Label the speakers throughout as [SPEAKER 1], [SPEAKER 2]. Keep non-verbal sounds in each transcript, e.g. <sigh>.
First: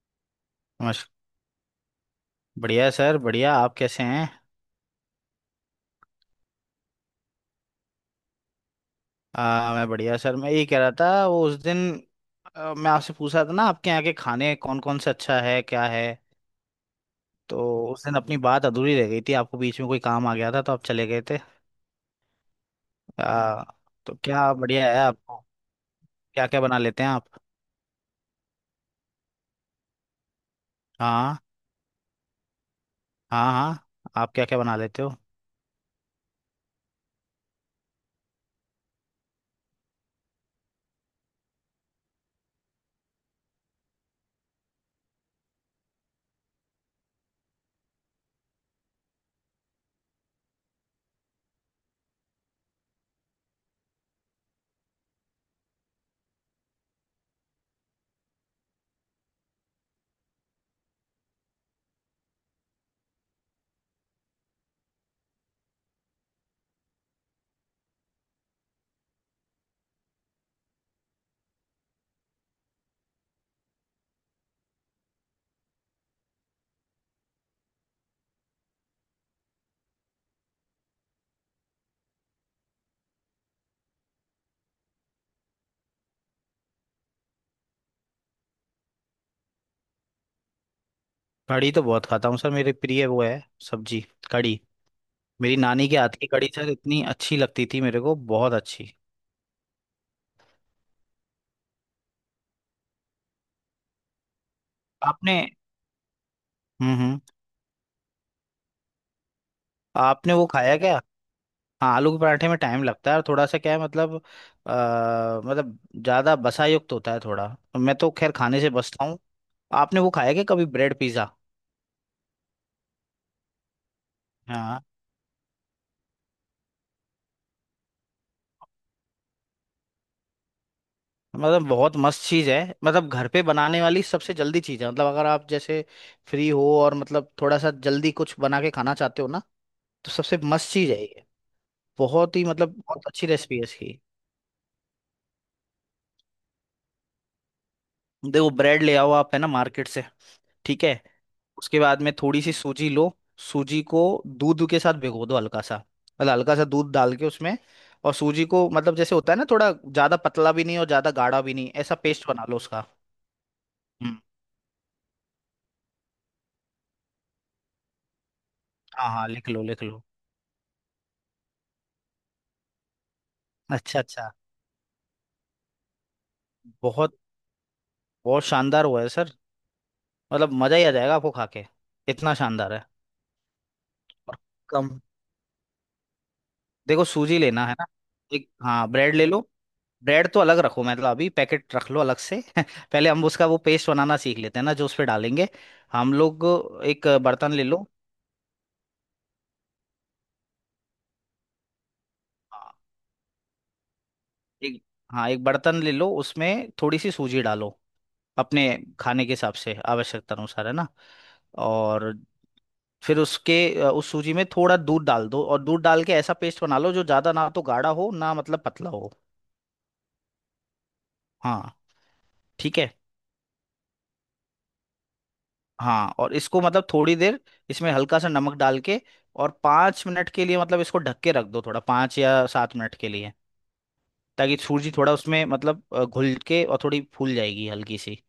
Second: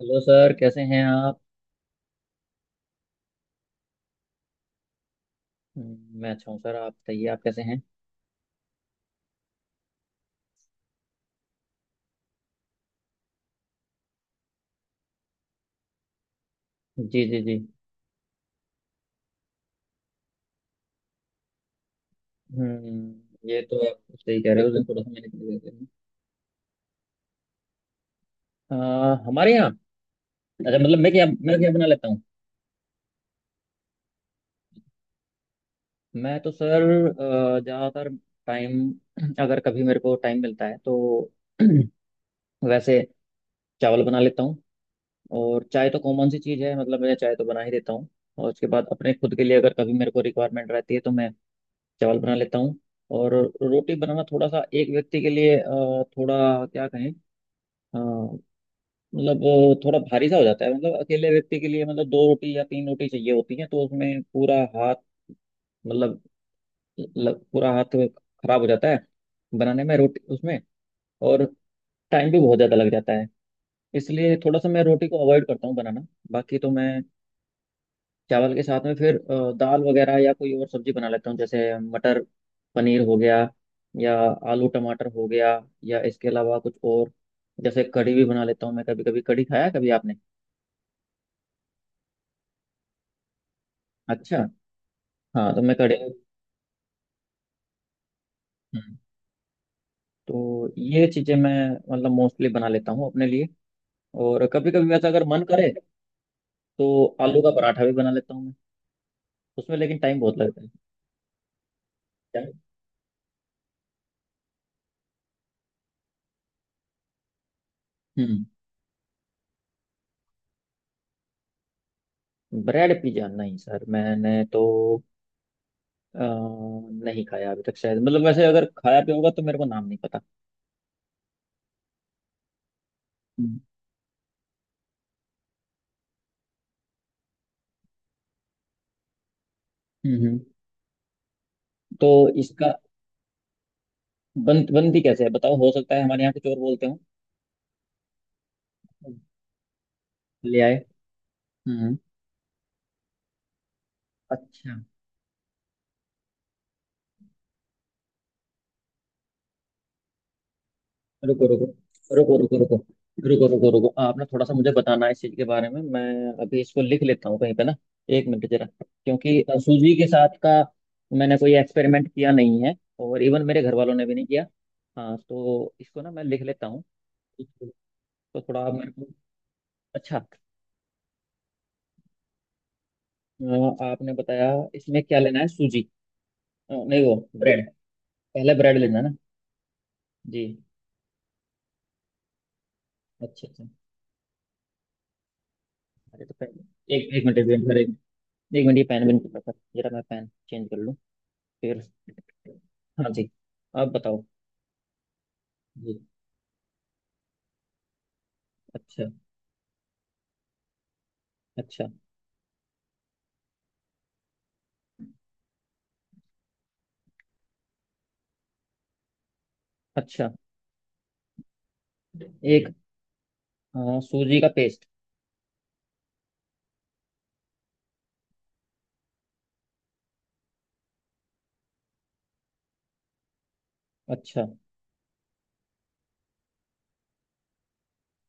[SPEAKER 1] Hello sir, कैसे हैं
[SPEAKER 2] नमस्कार।
[SPEAKER 1] आप।
[SPEAKER 2] बढ़िया है सर, बढ़िया। आप कैसे हैं?
[SPEAKER 1] मैं अच्छा हूँ सर, आप बताइए आप कैसे हैं।
[SPEAKER 2] मैं बढ़िया सर। मैं ये कह रहा था वो उस दिन, मैं आपसे पूछ रहा था ना, आपके यहाँ के खाने कौन कौन से अच्छा है, क्या है?
[SPEAKER 1] जी जी जी।
[SPEAKER 2] तो उस दिन अपनी बात अधूरी रह गई थी, आपको बीच में कोई काम आ गया था तो आप चले गए थे।
[SPEAKER 1] ये
[SPEAKER 2] आ,
[SPEAKER 1] तो
[SPEAKER 2] तो
[SPEAKER 1] आप सही कह
[SPEAKER 2] क्या
[SPEAKER 1] रहे हो, उस दिन
[SPEAKER 2] बढ़िया है
[SPEAKER 1] थोड़ा सा मैंने कर
[SPEAKER 2] आपको,
[SPEAKER 1] दिया
[SPEAKER 2] क्या क्या बना लेते हैं आप?
[SPEAKER 1] था। हमारे यहाँ अच्छा, मतलब मैं क्या
[SPEAKER 2] हाँ,
[SPEAKER 1] मैं क्या बना लेता हूँ।
[SPEAKER 2] हाँ, हाँ। आप क्या क्या बना लेते हो?
[SPEAKER 1] मैं तो सर ज़्यादातर टाइम अगर कभी मेरे को टाइम मिलता है तो <clears throat> वैसे चावल बना लेता हूँ। और चाय तो कॉमन सी चीज़ है, मतलब मैं चाय तो बना ही देता हूँ। और उसके बाद अपने खुद के लिए अगर कभी मेरे को रिक्वायरमेंट रहती है तो मैं चावल बना लेता हूँ। और रोटी बनाना थोड़ा सा एक व्यक्ति के लिए थोड़ा क्या कहें, अ, मतलब थोड़ा भारी सा हो जाता है। मतलब अकेले व्यक्ति के लिए, मतलब दो रोटी या तीन रोटी चाहिए होती है, तो उसमें पूरा हाथ, मतलब पूरा हाथ खराब हो जाता है बनाने में रोटी, उसमें। और टाइम भी बहुत ज़्यादा लग जाता है, इसलिए थोड़ा सा मैं रोटी को अवॉइड करता हूँ बनाना। बाकी तो मैं चावल के साथ में फिर दाल वगैरह या कोई और सब्जी बना लेता हूँ। जैसे मटर पनीर हो गया, या आलू टमाटर हो गया, या इसके अलावा कुछ और, जैसे कढ़ी भी बना लेता हूँ मैं कभी कभी। कढ़ी खाया है कभी आपने।
[SPEAKER 2] कढ़ी तो बहुत खाता हूँ सर, मेरी प्रिय वो है, सब्जी,
[SPEAKER 1] अच्छा।
[SPEAKER 2] कढ़ी।
[SPEAKER 1] हाँ,
[SPEAKER 2] मेरी
[SPEAKER 1] तो मैं
[SPEAKER 2] नानी
[SPEAKER 1] कढ़ी।
[SPEAKER 2] के हाथ की कढ़ी सर इतनी अच्छी लगती थी मेरे को, बहुत अच्छी।
[SPEAKER 1] हम्म, तो ये चीज़ें मैं मतलब मोस्टली बना लेता हूँ अपने लिए। और कभी कभी वैसा अगर
[SPEAKER 2] आपने।
[SPEAKER 1] मन करे तो
[SPEAKER 2] हम्म, हम्म।
[SPEAKER 1] आलू का पराठा भी बना लेता हूँ मैं। उसमें लेकिन टाइम
[SPEAKER 2] आपने
[SPEAKER 1] बहुत
[SPEAKER 2] वो
[SPEAKER 1] लगता है।
[SPEAKER 2] खाया क्या? हाँ, आलू के
[SPEAKER 1] क्या?
[SPEAKER 2] पराठे में टाइम लगता है और थोड़ा सा क्या है मतलब, मतलब ज़्यादा बसा युक्त होता है थोड़ा। मैं तो खैर
[SPEAKER 1] हम्म
[SPEAKER 2] खाने से बचता हूँ। आपने वो खाया क्या कभी, ब्रेड पिज़्ज़ा?
[SPEAKER 1] ब्रेड पिज्जा नहीं सर, मैंने तो
[SPEAKER 2] हाँ,
[SPEAKER 1] अ, नहीं खाया अभी तक शायद। मतलब वैसे अगर खाया भी होगा तो मेरे को नाम नहीं पता।
[SPEAKER 2] मतलब बहुत मस्त चीज़ है। मतलब घर पे
[SPEAKER 1] हम्म
[SPEAKER 2] बनाने वाली सबसे जल्दी चीज़ है। मतलब अगर आप जैसे फ्री हो और मतलब थोड़ा सा जल्दी कुछ बना के खाना चाहते हो ना, तो
[SPEAKER 1] हम्म।
[SPEAKER 2] सबसे मस्त चीज़ है ये।
[SPEAKER 1] तो
[SPEAKER 2] बहुत ही
[SPEAKER 1] इसका
[SPEAKER 2] मतलब बहुत अच्छी रेसिपी है इसकी।
[SPEAKER 1] बनती कैसे है बताओ, हो सकता है हमारे यहाँ कुछ और बोलते हो।
[SPEAKER 2] देखो, ब्रेड ले आओ आप, है ना, मार्केट से।
[SPEAKER 1] ले आए।
[SPEAKER 2] ठीक है। उसके
[SPEAKER 1] हम्म।
[SPEAKER 2] बाद में थोड़ी सी सूजी लो। सूजी को दूध के
[SPEAKER 1] अच्छा।
[SPEAKER 2] साथ भिगो दो हल्का सा। मतलब हल्का सा दूध डाल के उसमें। और सूजी को मतलब, जैसे होता है ना, थोड़ा ज्यादा पतला भी नहीं और ज्यादा गाढ़ा
[SPEAKER 1] रुको
[SPEAKER 2] भी
[SPEAKER 1] रुको
[SPEAKER 2] नहीं, ऐसा पेस्ट
[SPEAKER 1] रुको,
[SPEAKER 2] बना
[SPEAKER 1] रुको
[SPEAKER 2] लो
[SPEAKER 1] रुको
[SPEAKER 2] उसका।
[SPEAKER 1] रुको, रुको रुको।
[SPEAKER 2] हम्म।
[SPEAKER 1] आपने थोड़ा सा मुझे बताना है इस चीज के बारे में। मैं अभी इसको लिख लेता हूँ कहीं पे ना, एक मिनट जरा,
[SPEAKER 2] हाँ, हाँ,
[SPEAKER 1] क्योंकि
[SPEAKER 2] लिख लो, लिख
[SPEAKER 1] सूजी
[SPEAKER 2] लो।
[SPEAKER 1] के साथ का मैंने कोई एक्सपेरिमेंट किया नहीं है, और इवन मेरे घर वालों
[SPEAKER 2] अच्छा,
[SPEAKER 1] ने भी नहीं
[SPEAKER 2] अच्छा।
[SPEAKER 1] किया। हाँ, तो इसको ना मैं लिख लेता हूँ।
[SPEAKER 2] बहुत
[SPEAKER 1] तो
[SPEAKER 2] बहुत
[SPEAKER 1] थोड़ा आप
[SPEAKER 2] शानदार
[SPEAKER 1] मेरे
[SPEAKER 2] हुआ है
[SPEAKER 1] को।
[SPEAKER 2] सर।
[SPEAKER 1] अच्छा,
[SPEAKER 2] मतलब मजा ही आ जाएगा आपको खा के, इतना शानदार है।
[SPEAKER 1] अ, आपने
[SPEAKER 2] और
[SPEAKER 1] बताया
[SPEAKER 2] कम।
[SPEAKER 1] इसमें क्या लेना है, सूजी? नहीं
[SPEAKER 2] देखो
[SPEAKER 1] वो
[SPEAKER 2] सूजी लेना
[SPEAKER 1] ब्रेड,
[SPEAKER 2] है ना, एक,
[SPEAKER 1] पहले ब्रेड
[SPEAKER 2] हाँ,
[SPEAKER 1] लेना है
[SPEAKER 2] ब्रेड
[SPEAKER 1] ना।
[SPEAKER 2] ले लो। ब्रेड तो
[SPEAKER 1] जी।
[SPEAKER 2] अलग रखो, मतलब अभी पैकेट रख लो अलग से <laughs> पहले हम
[SPEAKER 1] अच्छा
[SPEAKER 2] उसका वो
[SPEAKER 1] अच्छा।
[SPEAKER 2] पेस्ट बनाना सीख लेते हैं ना, जो उस पे डालेंगे हम
[SPEAKER 1] अरे तो
[SPEAKER 2] लोग।
[SPEAKER 1] पहले
[SPEAKER 2] एक
[SPEAKER 1] एक, एक मिनट, एक
[SPEAKER 2] बर्तन ले
[SPEAKER 1] मिनट, फिर
[SPEAKER 2] लो।
[SPEAKER 1] एक एक मिनट ये पेन बन के, जरा मैं पेन चेंज कर लूँ फिर।
[SPEAKER 2] हाँ,
[SPEAKER 1] हाँ जी, आप बताओ।
[SPEAKER 2] एक, हाँ एक बर्तन ले
[SPEAKER 1] जी।
[SPEAKER 2] लो, उसमें थोड़ी सी सूजी डालो, अपने
[SPEAKER 1] अच्छा
[SPEAKER 2] खाने के हिसाब से आवश्यकता अनुसार, है ना।
[SPEAKER 1] अच्छा
[SPEAKER 2] और फिर उसके, उस सूजी में थोड़ा दूध डाल दो, और दूध डाल के ऐसा पेस्ट बना लो जो ज़्यादा ना तो गाढ़ा हो ना मतलब पतला हो।
[SPEAKER 1] अच्छा।
[SPEAKER 2] हाँ।
[SPEAKER 1] एक
[SPEAKER 2] ठीक है।
[SPEAKER 1] हाँ, सूजी का पेस्ट।
[SPEAKER 2] हाँ, और इसको मतलब थोड़ी देर, इसमें हल्का सा नमक डाल के और 5 मिनट के लिए, मतलब इसको ढक के रख दो थोड़ा, 5 या 7 मिनट के लिए,
[SPEAKER 1] अच्छा,
[SPEAKER 2] ताकि सूजी थोड़ा उसमें मतलब घुल के और थोड़ी फूल जाएगी हल्की सी।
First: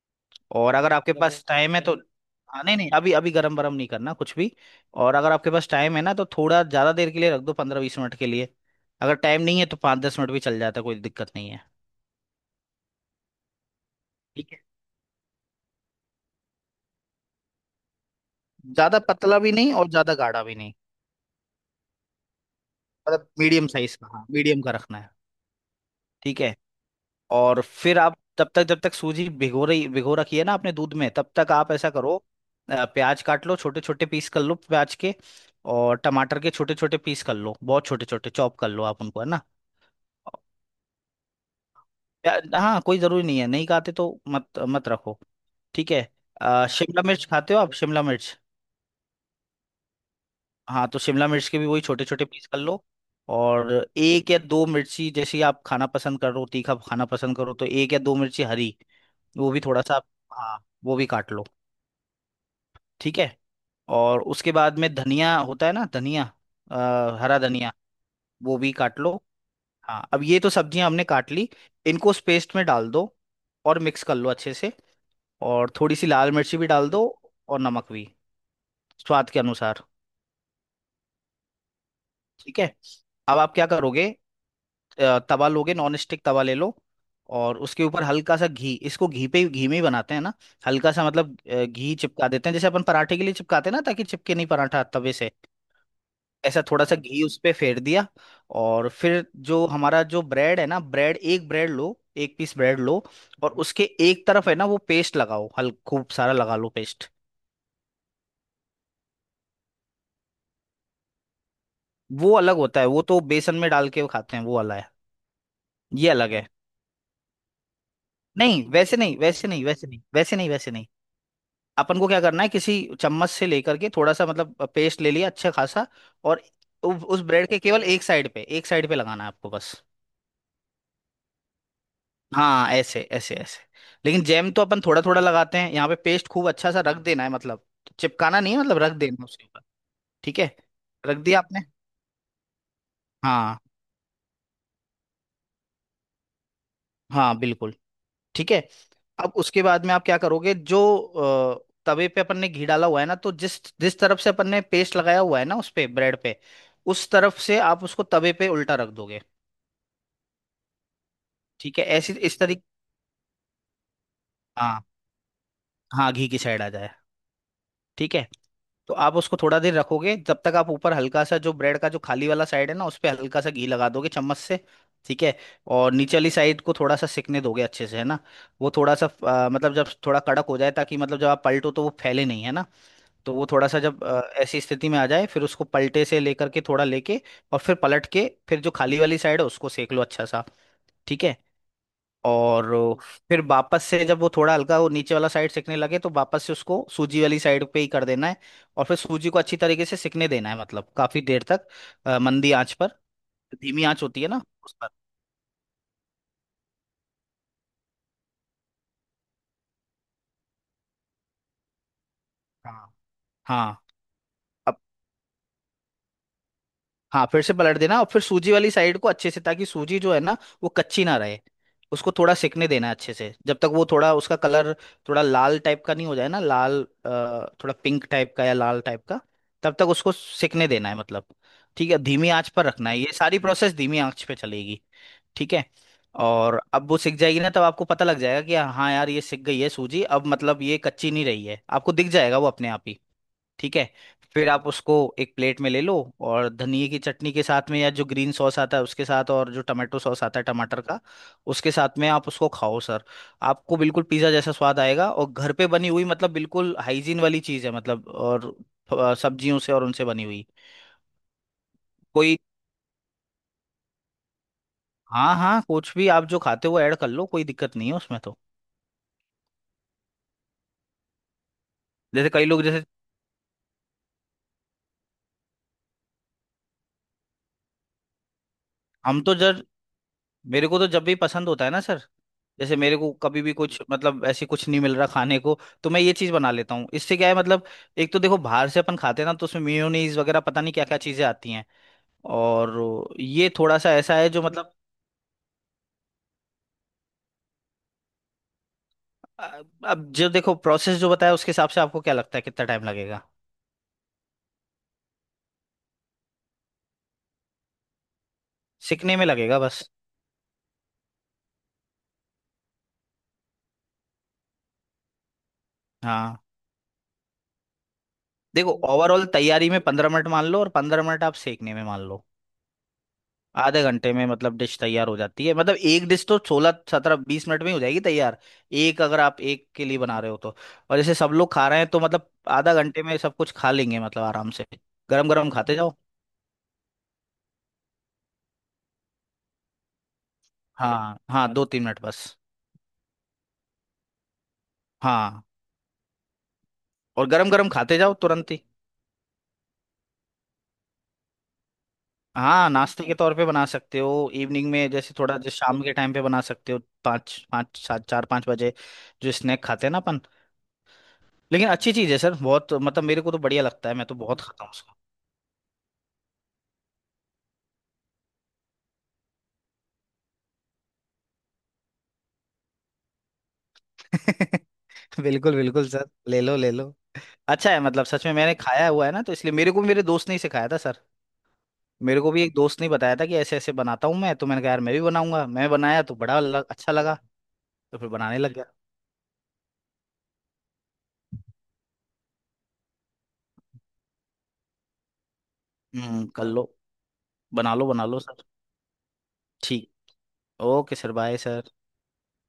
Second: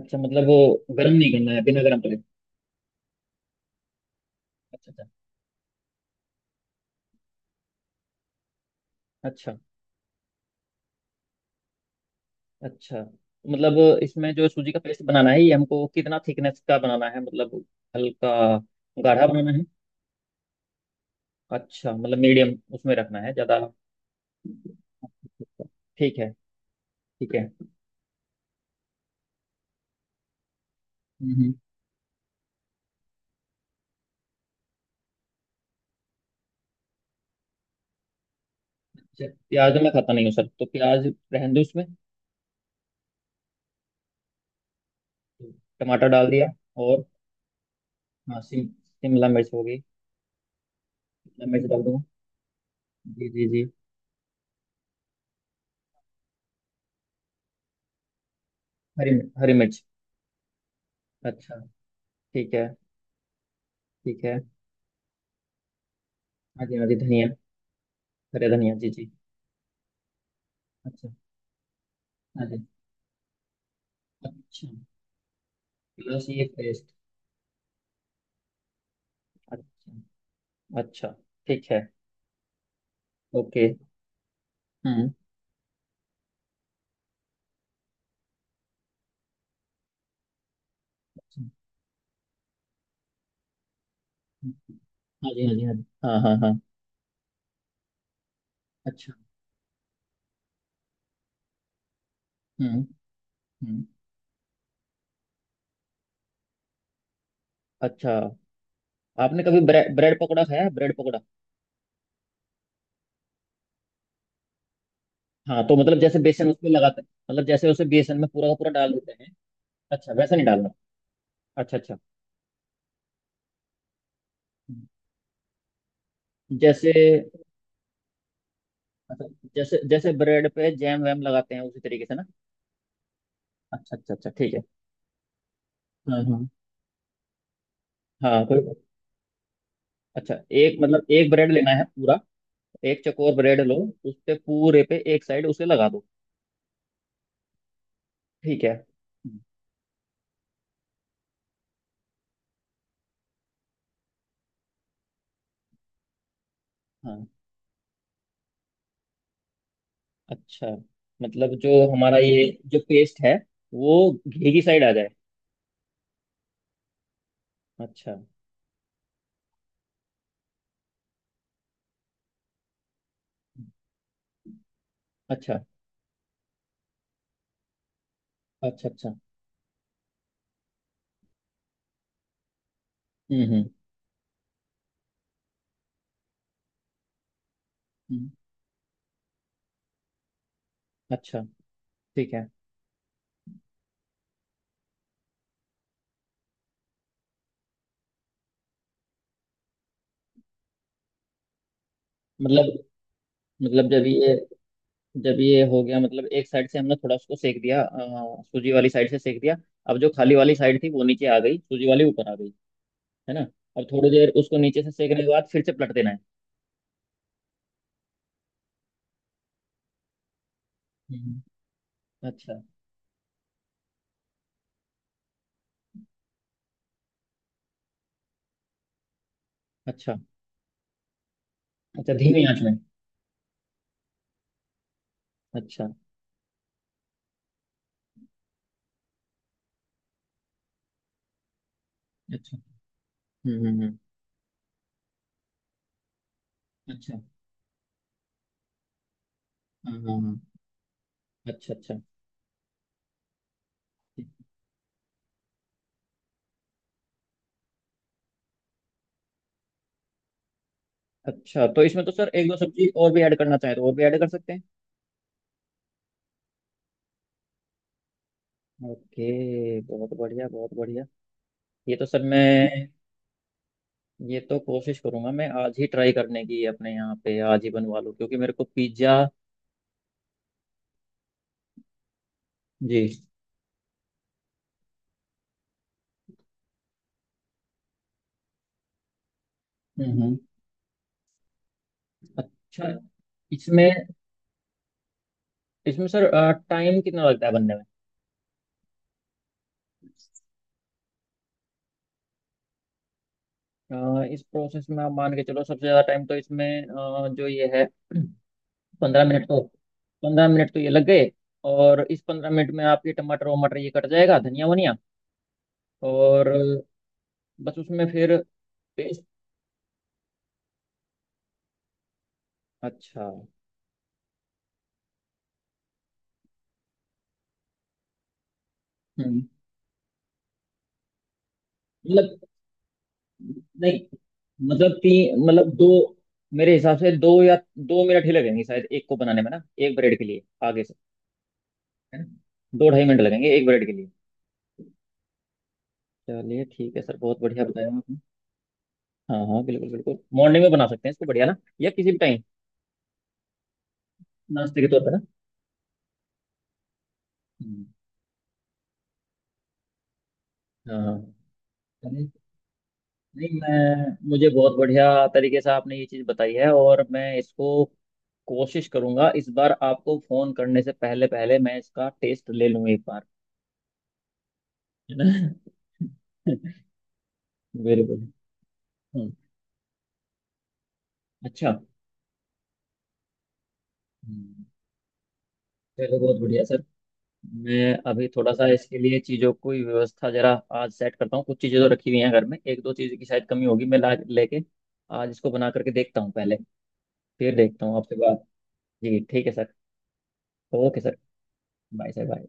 [SPEAKER 1] अच्छा मतलब वो
[SPEAKER 2] और अगर
[SPEAKER 1] गर्म
[SPEAKER 2] आपके मतलब
[SPEAKER 1] नहीं
[SPEAKER 2] पास
[SPEAKER 1] करना है,
[SPEAKER 2] टाइम है
[SPEAKER 1] बिना
[SPEAKER 2] तो,
[SPEAKER 1] गर्म करे?
[SPEAKER 2] हाँ नहीं नहीं, अभी अभी गरम गरम नहीं करना कुछ भी।
[SPEAKER 1] अच्छा अच्छा।
[SPEAKER 2] और अगर आपके पास टाइम है ना, तो थोड़ा ज़्यादा देर के लिए रख दो, 15 20 मिनट के लिए। अगर टाइम
[SPEAKER 1] अच्छा
[SPEAKER 2] नहीं है तो 5 10 मिनट भी चल जाता है, कोई दिक्कत नहीं है।
[SPEAKER 1] अच्छा। मतलब इसमें जो
[SPEAKER 2] ठीक है।
[SPEAKER 1] सूजी का पेस्ट बनाना है, ये हमको कितना थिकनेस का बनाना है? मतलब हल्का
[SPEAKER 2] ज़्यादा
[SPEAKER 1] गाढ़ा
[SPEAKER 2] पतला भी
[SPEAKER 1] बनाना।
[SPEAKER 2] नहीं और ज़्यादा गाढ़ा भी नहीं,
[SPEAKER 1] अच्छा, मतलब मीडियम उसमें रखना
[SPEAKER 2] मतलब
[SPEAKER 1] है ज्यादा।
[SPEAKER 2] मीडियम साइज का, हाँ मीडियम का रखना है।
[SPEAKER 1] ठीक है।
[SPEAKER 2] ठीक है।
[SPEAKER 1] ठीक है।
[SPEAKER 2] और फिर आप तब तक, जब तक सूजी भिगो रखी है ना आपने दूध में, तब तक
[SPEAKER 1] हम्म।
[SPEAKER 2] आप ऐसा करो, प्याज काट लो, छोटे छोटे पीस कर लो प्याज के। और टमाटर के छोटे छोटे पीस कर लो, बहुत छोटे छोटे चॉप कर लो आप उनको,
[SPEAKER 1] अच्छा,
[SPEAKER 2] है ना।
[SPEAKER 1] प्याज तो मैं खाता नहीं हूँ सर, तो प्याज रहने दो उसमें।
[SPEAKER 2] हाँ कोई ज़रूरी नहीं है, नहीं खाते तो मत मत रखो। ठीक है।
[SPEAKER 1] टमाटर डाल दिया।
[SPEAKER 2] शिमला
[SPEAKER 1] और
[SPEAKER 2] मिर्च खाते हो आप, शिमला मिर्च?
[SPEAKER 1] हाँ, शिमला मिर्च होगी।
[SPEAKER 2] हाँ तो शिमला मिर्च
[SPEAKER 1] शिमला
[SPEAKER 2] के भी
[SPEAKER 1] मिर्च
[SPEAKER 2] वही
[SPEAKER 1] डाल दूंगा।
[SPEAKER 2] छोटे छोटे पीस कर लो।
[SPEAKER 1] जी जी जी।
[SPEAKER 2] और एक या दो मिर्ची, जैसे आप खाना पसंद करो, तीखा खाना पसंद करो तो एक या दो मिर्ची हरी,
[SPEAKER 1] हरी मिर्च,
[SPEAKER 2] वो
[SPEAKER 1] हरी
[SPEAKER 2] भी थोड़ा
[SPEAKER 1] मिर्च।
[SPEAKER 2] सा हाँ वो भी काट लो।
[SPEAKER 1] अच्छा। ठीक है।
[SPEAKER 2] ठीक है। और
[SPEAKER 1] ठीक है।
[SPEAKER 2] उसके बाद में धनिया होता है ना, धनिया,
[SPEAKER 1] हाँ जी, हाँ जी, धनिया।
[SPEAKER 2] हरा धनिया,
[SPEAKER 1] हरे
[SPEAKER 2] वो भी
[SPEAKER 1] धनिया, जी
[SPEAKER 2] काट
[SPEAKER 1] जी।
[SPEAKER 2] लो। हाँ अब ये तो सब्जियां हमने
[SPEAKER 1] अच्छा।
[SPEAKER 2] काट ली, इनको उस
[SPEAKER 1] हाँ
[SPEAKER 2] पेस्ट में
[SPEAKER 1] जी।
[SPEAKER 2] डाल दो और मिक्स कर लो अच्छे
[SPEAKER 1] अच्छा।
[SPEAKER 2] से। और थोड़ी सी
[SPEAKER 1] प्लस
[SPEAKER 2] लाल
[SPEAKER 1] ये
[SPEAKER 2] मिर्ची भी डाल
[SPEAKER 1] पेस्ट।
[SPEAKER 2] दो, और नमक भी स्वाद के अनुसार।
[SPEAKER 1] अच्छा अच्छा। ठीक है।
[SPEAKER 2] ठीक है। अब आप
[SPEAKER 1] ओके।
[SPEAKER 2] क्या करोगे,
[SPEAKER 1] हम्म।
[SPEAKER 2] तवा लोगे, नॉन स्टिक तवा ले लो, और उसके ऊपर हल्का सा घी, इसको घी पे घी में ही बनाते हैं ना। हल्का सा मतलब,
[SPEAKER 1] अच्छा,
[SPEAKER 2] घी चिपका देते हैं, जैसे अपन पराठे के लिए चिपकाते हैं ना, ताकि चिपके नहीं
[SPEAKER 1] हम्म,
[SPEAKER 2] पराठा तवे से।
[SPEAKER 1] हाँ जी, हाँ जी, हाँ जी, हाँ हाँ हाँ।
[SPEAKER 2] ऐसा थोड़ा सा घी उस पे फेर दिया। और
[SPEAKER 1] अच्छा।
[SPEAKER 2] फिर जो हमारा जो ब्रेड है ना, ब्रेड, एक ब्रेड लो, एक पीस
[SPEAKER 1] हम्म
[SPEAKER 2] ब्रेड लो। और
[SPEAKER 1] हम्म।
[SPEAKER 2] उसके एक तरफ है ना वो पेस्ट लगाओ, हल खूब सारा लगा लो पेस्ट।
[SPEAKER 1] अच्छा। आपने कभी ब्रेड ब्रेड पकौड़ा खाया है, ब्रेड पकौड़ा?
[SPEAKER 2] वो अलग होता है, वो तो बेसन में डाल के खाते हैं वो वाला है।
[SPEAKER 1] हाँ तो मतलब
[SPEAKER 2] ये
[SPEAKER 1] जैसे
[SPEAKER 2] अलग है।
[SPEAKER 1] बेसन उसमें लगाते हैं, मतलब जैसे उसे बेसन में पूरा का
[SPEAKER 2] नहीं
[SPEAKER 1] पूरा डाल
[SPEAKER 2] वैसे नहीं,
[SPEAKER 1] देते हैं।
[SPEAKER 2] वैसे नहीं, वैसे नहीं,
[SPEAKER 1] अच्छा, वैसा
[SPEAKER 2] वैसे
[SPEAKER 1] नहीं
[SPEAKER 2] नहीं,
[SPEAKER 1] डालना।
[SPEAKER 2] वैसे नहीं।
[SPEAKER 1] अच्छा अच्छा।
[SPEAKER 2] अपन को क्या करना है, किसी चम्मच से लेकर के थोड़ा सा मतलब पेस्ट ले लिया अच्छा खासा। और
[SPEAKER 1] जैसे
[SPEAKER 2] उस ब्रेड के केवल एक साइड पे, एक साइड पे लगाना
[SPEAKER 1] अच्छा,
[SPEAKER 2] है आपको बस।
[SPEAKER 1] जैसे जैसे ब्रेड पे जैम वैम लगाते हैं उसी तरीके से ना।
[SPEAKER 2] हाँ, ऐसे ऐसे ऐसे।
[SPEAKER 1] अच्छा अच्छा
[SPEAKER 2] लेकिन
[SPEAKER 1] अच्छा,
[SPEAKER 2] जैम
[SPEAKER 1] ठीक है।
[SPEAKER 2] तो अपन थोड़ा थोड़ा लगाते हैं, यहाँ पे
[SPEAKER 1] हाँ
[SPEAKER 2] पेस्ट
[SPEAKER 1] हाँ।
[SPEAKER 2] खूब अच्छा सा रख देना है मतलब, चिपकाना
[SPEAKER 1] हाँ
[SPEAKER 2] नहीं है
[SPEAKER 1] कोई बात-।
[SPEAKER 2] मतलब, रख देना उसके ऊपर।
[SPEAKER 1] अच्छा,
[SPEAKER 2] ठीक है।
[SPEAKER 1] एक मतलब
[SPEAKER 2] रख
[SPEAKER 1] एक
[SPEAKER 2] दिया
[SPEAKER 1] ब्रेड
[SPEAKER 2] आपने।
[SPEAKER 1] लेना है पूरा, एक चकोर
[SPEAKER 2] हाँ
[SPEAKER 1] ब्रेड लो, उस पे पूरे पे एक साइड उसे लगा दो।
[SPEAKER 2] हाँ बिल्कुल। ठीक है।
[SPEAKER 1] ठीक है,
[SPEAKER 2] अब उसके बाद में आप क्या करोगे, जो तवे पे अपन ने घी डाला हुआ है ना, तो जिस जिस तरफ से अपन ने पेस्ट लगाया हुआ है ना, उस पे ब्रेड पे, उस
[SPEAKER 1] हाँ।
[SPEAKER 2] तरफ से आप उसको तवे पे उल्टा रख दोगे।
[SPEAKER 1] अच्छा, मतलब जो
[SPEAKER 2] ठीक है, ऐसी
[SPEAKER 1] हमारा
[SPEAKER 2] इस
[SPEAKER 1] ये
[SPEAKER 2] तरीके।
[SPEAKER 1] जो पेस्ट है, वो घी की
[SPEAKER 2] हाँ,
[SPEAKER 1] साइड आ जाए।
[SPEAKER 2] हाँ घी की साइड आ जाए। ठीक
[SPEAKER 1] अच्छा।
[SPEAKER 2] है। तो आप उसको थोड़ा देर रखोगे, जब तक आप ऊपर हल्का सा जो ब्रेड का जो खाली वाला साइड है ना, उस पे हल्का सा घी लगा दोगे चम्मच से। ठीक है।
[SPEAKER 1] अच्छा
[SPEAKER 2] और नीचे वाली साइड को थोड़ा सा सिकने दोगे अच्छे से, है ना। वो
[SPEAKER 1] अच्छा।
[SPEAKER 2] थोड़ा सा
[SPEAKER 1] अच्छा,
[SPEAKER 2] मतलब जब थोड़ा कड़क हो जाए, ताकि मतलब जब आप पलटो तो वो फैले नहीं, है ना। तो
[SPEAKER 1] हम्म
[SPEAKER 2] वो
[SPEAKER 1] हम्म
[SPEAKER 2] थोड़ा सा जब ऐसी स्थिति में आ जाए, फिर उसको पलटे से लेकर के थोड़ा लेके, और फिर पलट के,
[SPEAKER 1] हम्म,
[SPEAKER 2] फिर जो खाली वाली साइड है उसको सेक लो अच्छा सा। ठीक है।
[SPEAKER 1] अच्छा। ठीक है।
[SPEAKER 2] और फिर वापस से जब वो थोड़ा हल्का वो नीचे वाला साइड सिकने लगे, तो वापस से उसको सूजी वाली साइड पे ही कर देना है। और फिर सूजी को अच्छी तरीके से सिकने देना है, मतलब काफी देर तक, मंदी आंच
[SPEAKER 1] मतलब
[SPEAKER 2] पर। धीमी
[SPEAKER 1] मतलब
[SPEAKER 2] आंच
[SPEAKER 1] जब
[SPEAKER 2] होती है
[SPEAKER 1] ये
[SPEAKER 2] ना उस पर।
[SPEAKER 1] जब ये हो गया, मतलब एक साइड से हमने थोड़ा उसको सेक दिया, सूजी वाली साइड से सेक दिया, अब जो खाली वाली साइड थी वो नीचे आ गई, सूजी वाली ऊपर आ गई,
[SPEAKER 2] हाँ
[SPEAKER 1] है ना।
[SPEAKER 2] हाँ
[SPEAKER 1] अब थोड़ी देर उसको नीचे से सेकने के बाद फिर से पलट देना है।
[SPEAKER 2] हाँ, फिर से पलट देना और फिर सूजी वाली साइड को अच्छे से, ताकि सूजी जो है ना, वो कच्ची ना रहे।
[SPEAKER 1] हम्म,
[SPEAKER 2] उसको थोड़ा
[SPEAKER 1] अच्छा।
[SPEAKER 2] सिकने देना है अच्छे से, जब तक वो थोड़ा उसका कलर थोड़ा लाल टाइप का नहीं हो जाए ना, लाल, थोड़ा पिंक टाइप का या लाल टाइप का, तब तक उसको
[SPEAKER 1] अच्छा,
[SPEAKER 2] सिकने देना है मतलब। ठीक है,
[SPEAKER 1] अच्छा
[SPEAKER 2] धीमी
[SPEAKER 1] धीमी
[SPEAKER 2] आंच
[SPEAKER 1] आंच
[SPEAKER 2] पर
[SPEAKER 1] में।
[SPEAKER 2] रखना है, ये सारी प्रोसेस धीमी आंच पे चलेगी। ठीक है।
[SPEAKER 1] अच्छा।
[SPEAKER 2] और अब वो सिक जाएगी ना, तब आपको पता लग जाएगा कि हाँ यार ये सिक गई है सूजी, अब मतलब ये कच्ची नहीं रही है, आपको दिख जाएगा वो
[SPEAKER 1] अच्छा,
[SPEAKER 2] अपने आप ही।
[SPEAKER 1] हम्म
[SPEAKER 2] ठीक
[SPEAKER 1] हम्म
[SPEAKER 2] है।
[SPEAKER 1] हम्म,
[SPEAKER 2] फिर आप उसको एक प्लेट में ले लो, और धनिए की
[SPEAKER 1] अच्छा।
[SPEAKER 2] चटनी के साथ में, या जो ग्रीन सॉस आता है उसके साथ, और जो
[SPEAKER 1] हाँ
[SPEAKER 2] टमाटो
[SPEAKER 1] हाँ
[SPEAKER 2] सॉस
[SPEAKER 1] हाँ,
[SPEAKER 2] आता है टमाटर का, उसके
[SPEAKER 1] अच्छा अच्छा।
[SPEAKER 2] साथ में आप उसको खाओ सर। आपको बिल्कुल
[SPEAKER 1] ठीक।
[SPEAKER 2] पिज़्ज़ा जैसा स्वाद आएगा, और घर पे बनी हुई, मतलब बिल्कुल हाइजीन वाली चीज़ है मतलब, और सब्जियों से और उनसे बनी हुई।
[SPEAKER 1] अच्छा, तो इसमें तो सर
[SPEAKER 2] कोई,
[SPEAKER 1] एक दो सब्जी और भी ऐड करना चाहे तो और भी ऐड कर सकते हैं।
[SPEAKER 2] हाँ हाँ, कुछ भी आप जो खाते हो ऐड कर लो, कोई दिक्कत नहीं है उसमें तो।
[SPEAKER 1] ओके, बहुत बढ़िया, बहुत बढ़िया। ये तो सर
[SPEAKER 2] जैसे कई लोग जैसे,
[SPEAKER 1] मैं ये तो कोशिश करूंगा, मैं आज ही ट्राई करने की अपने यहाँ पे आज ही बनवा लूँ, क्योंकि मेरे को पिज्ज़ा।
[SPEAKER 2] हम तो जर मेरे को तो जब भी पसंद होता है ना सर, जैसे मेरे को
[SPEAKER 1] जी।
[SPEAKER 2] कभी भी कुछ मतलब ऐसे कुछ नहीं मिल रहा खाने को, तो मैं ये चीज बना लेता हूँ। इससे क्या है मतलब, एक तो देखो बाहर से अपन खाते हैं ना तो उसमें मेयोनीज
[SPEAKER 1] हम्म हम्म।
[SPEAKER 2] वगैरह पता नहीं क्या क्या चीजें आती हैं। और
[SPEAKER 1] अच्छा,
[SPEAKER 2] ये थोड़ा
[SPEAKER 1] इसमें
[SPEAKER 2] सा ऐसा है जो मतलब,
[SPEAKER 1] इसमें सर टाइम कितना लगता है बनने में?
[SPEAKER 2] अ- अब जो देखो प्रोसेस जो बताया उसके हिसाब से आपको क्या लगता है कितना टाइम लगेगा,
[SPEAKER 1] इस प्रोसेस में आप मान के चलो सबसे ज़्यादा टाइम तो इसमें जो ये है
[SPEAKER 2] सीखने
[SPEAKER 1] पंद्रह
[SPEAKER 2] में
[SPEAKER 1] मिनट तो,
[SPEAKER 2] लगेगा बस।
[SPEAKER 1] ये लग गए। और इस 15 मिनट में आपके टमाटर वमाटर ये कट जाएगा, धनिया वनिया,
[SPEAKER 2] हाँ
[SPEAKER 1] और बस उसमें फिर
[SPEAKER 2] देखो,
[SPEAKER 1] पेस्ट।
[SPEAKER 2] ओवरऑल तैयारी में 15 मिनट मान लो, और 15 मिनट आप सीखने में मान लो,
[SPEAKER 1] अच्छा।
[SPEAKER 2] आधे घंटे में मतलब डिश तैयार हो जाती है। मतलब एक डिश तो 16 17 20 मिनट में ही हो जाएगी तैयार, एक, अगर आप
[SPEAKER 1] हम्म।
[SPEAKER 2] एक के लिए बना रहे हो तो। और जैसे सब लोग खा रहे हैं तो मतलब
[SPEAKER 1] मतलब
[SPEAKER 2] आधा घंटे में सब कुछ खा लेंगे
[SPEAKER 1] नहीं,
[SPEAKER 2] मतलब, आराम से।
[SPEAKER 1] मतलब
[SPEAKER 2] गरम
[SPEAKER 1] तीन,
[SPEAKER 2] गरम
[SPEAKER 1] मतलब
[SPEAKER 2] खाते
[SPEAKER 1] दो।
[SPEAKER 2] जाओ।
[SPEAKER 1] मेरे हिसाब से दो या 2 मिनट ही लगेंगे शायद एक को बनाने में ना, एक ब्रेड के लिए, आगे से,
[SPEAKER 2] हाँ हाँ, 2 3 मिनट
[SPEAKER 1] है ना।
[SPEAKER 2] बस।
[SPEAKER 1] दो ढाई मिनट लगेंगे एक ब्रेड के लिए।
[SPEAKER 2] हाँ,
[SPEAKER 1] चलिए ठीक है सर,
[SPEAKER 2] और
[SPEAKER 1] बहुत
[SPEAKER 2] गरम
[SPEAKER 1] बढ़िया
[SPEAKER 2] गरम
[SPEAKER 1] बताया
[SPEAKER 2] खाते जाओ
[SPEAKER 1] आपने।
[SPEAKER 2] तुरंत ही।
[SPEAKER 1] हाँ हाँ, बिल्कुल बिल्कुल, मॉर्निंग में बना सकते हैं इसको, बढ़िया ना, या किसी भी टाइम।
[SPEAKER 2] हाँ, नाश्ते के तौर पे बना सकते हो, इवनिंग
[SPEAKER 1] नाश्ते के
[SPEAKER 2] में
[SPEAKER 1] तौर पर
[SPEAKER 2] जैसे,
[SPEAKER 1] ना।
[SPEAKER 2] थोड़ा जैसे शाम के टाइम पे बना सकते हो, पाँच पाँच
[SPEAKER 1] हम्म,
[SPEAKER 2] सात, 4 5 बजे, जो स्नैक खाते हैं ना अपन।
[SPEAKER 1] हाँ हाँ।
[SPEAKER 2] लेकिन अच्छी चीज़ है
[SPEAKER 1] चलिए,
[SPEAKER 2] सर, बहुत, मतलब मेरे को तो
[SPEAKER 1] नहीं
[SPEAKER 2] बढ़िया लगता है, मैं तो
[SPEAKER 1] मैं
[SPEAKER 2] बहुत
[SPEAKER 1] मुझे
[SPEAKER 2] खाता हूँ।
[SPEAKER 1] बहुत बढ़िया तरीके से आपने ये चीज़ बताई है, और मैं इसको कोशिश करूंगा इस बार। आपको फोन करने से पहले पहले मैं इसका टेस्ट ले लूँ एक बार,
[SPEAKER 2] उसको
[SPEAKER 1] है
[SPEAKER 2] <laughs> बिल्कुल बिल्कुल सर,
[SPEAKER 1] ना।
[SPEAKER 2] ले लो, ले
[SPEAKER 1] <laughs>
[SPEAKER 2] लो। अच्छा है,
[SPEAKER 1] वेरी
[SPEAKER 2] मतलब
[SPEAKER 1] गुड।
[SPEAKER 2] सच में मैंने खाया हुआ है ना,
[SPEAKER 1] हम्म,
[SPEAKER 2] तो इसलिए, मेरे को भी मेरे दोस्त ने ही सिखाया था सर।
[SPEAKER 1] अच्छा।
[SPEAKER 2] मेरे को भी एक दोस्त ने बताया था कि ऐसे ऐसे बनाता हूँ मैं, तो मैंने
[SPEAKER 1] हम्म,
[SPEAKER 2] कहा यार मैं भी बनाऊंगा, मैं बनाया तो
[SPEAKER 1] चलो
[SPEAKER 2] बड़ा
[SPEAKER 1] बहुत बढ़िया सर।
[SPEAKER 2] अच्छा लगा।
[SPEAKER 1] मैं
[SPEAKER 2] तो फिर
[SPEAKER 1] अभी
[SPEAKER 2] बनाने
[SPEAKER 1] थोड़ा
[SPEAKER 2] लग गया।
[SPEAKER 1] सा इसके लिए चीज़ों की व्यवस्था जरा आज सेट करता हूँ। कुछ चीज़ें तो रखी हुई हैं घर में, एक दो चीज़ की शायद कमी होगी, मैं ला लेके आज इसको बना करके देखता
[SPEAKER 2] हम्म,
[SPEAKER 1] हूँ
[SPEAKER 2] कर
[SPEAKER 1] पहले।
[SPEAKER 2] लो,
[SPEAKER 1] फिर
[SPEAKER 2] बना
[SPEAKER 1] देखता
[SPEAKER 2] लो,
[SPEAKER 1] हूँ
[SPEAKER 2] बना
[SPEAKER 1] आपसे
[SPEAKER 2] लो सर।
[SPEAKER 1] बात। जी ठीक है सर।
[SPEAKER 2] ठीक। Okay
[SPEAKER 1] okay
[SPEAKER 2] sir,
[SPEAKER 1] sir,
[SPEAKER 2] bye sir.
[SPEAKER 1] Bye sir. Bye.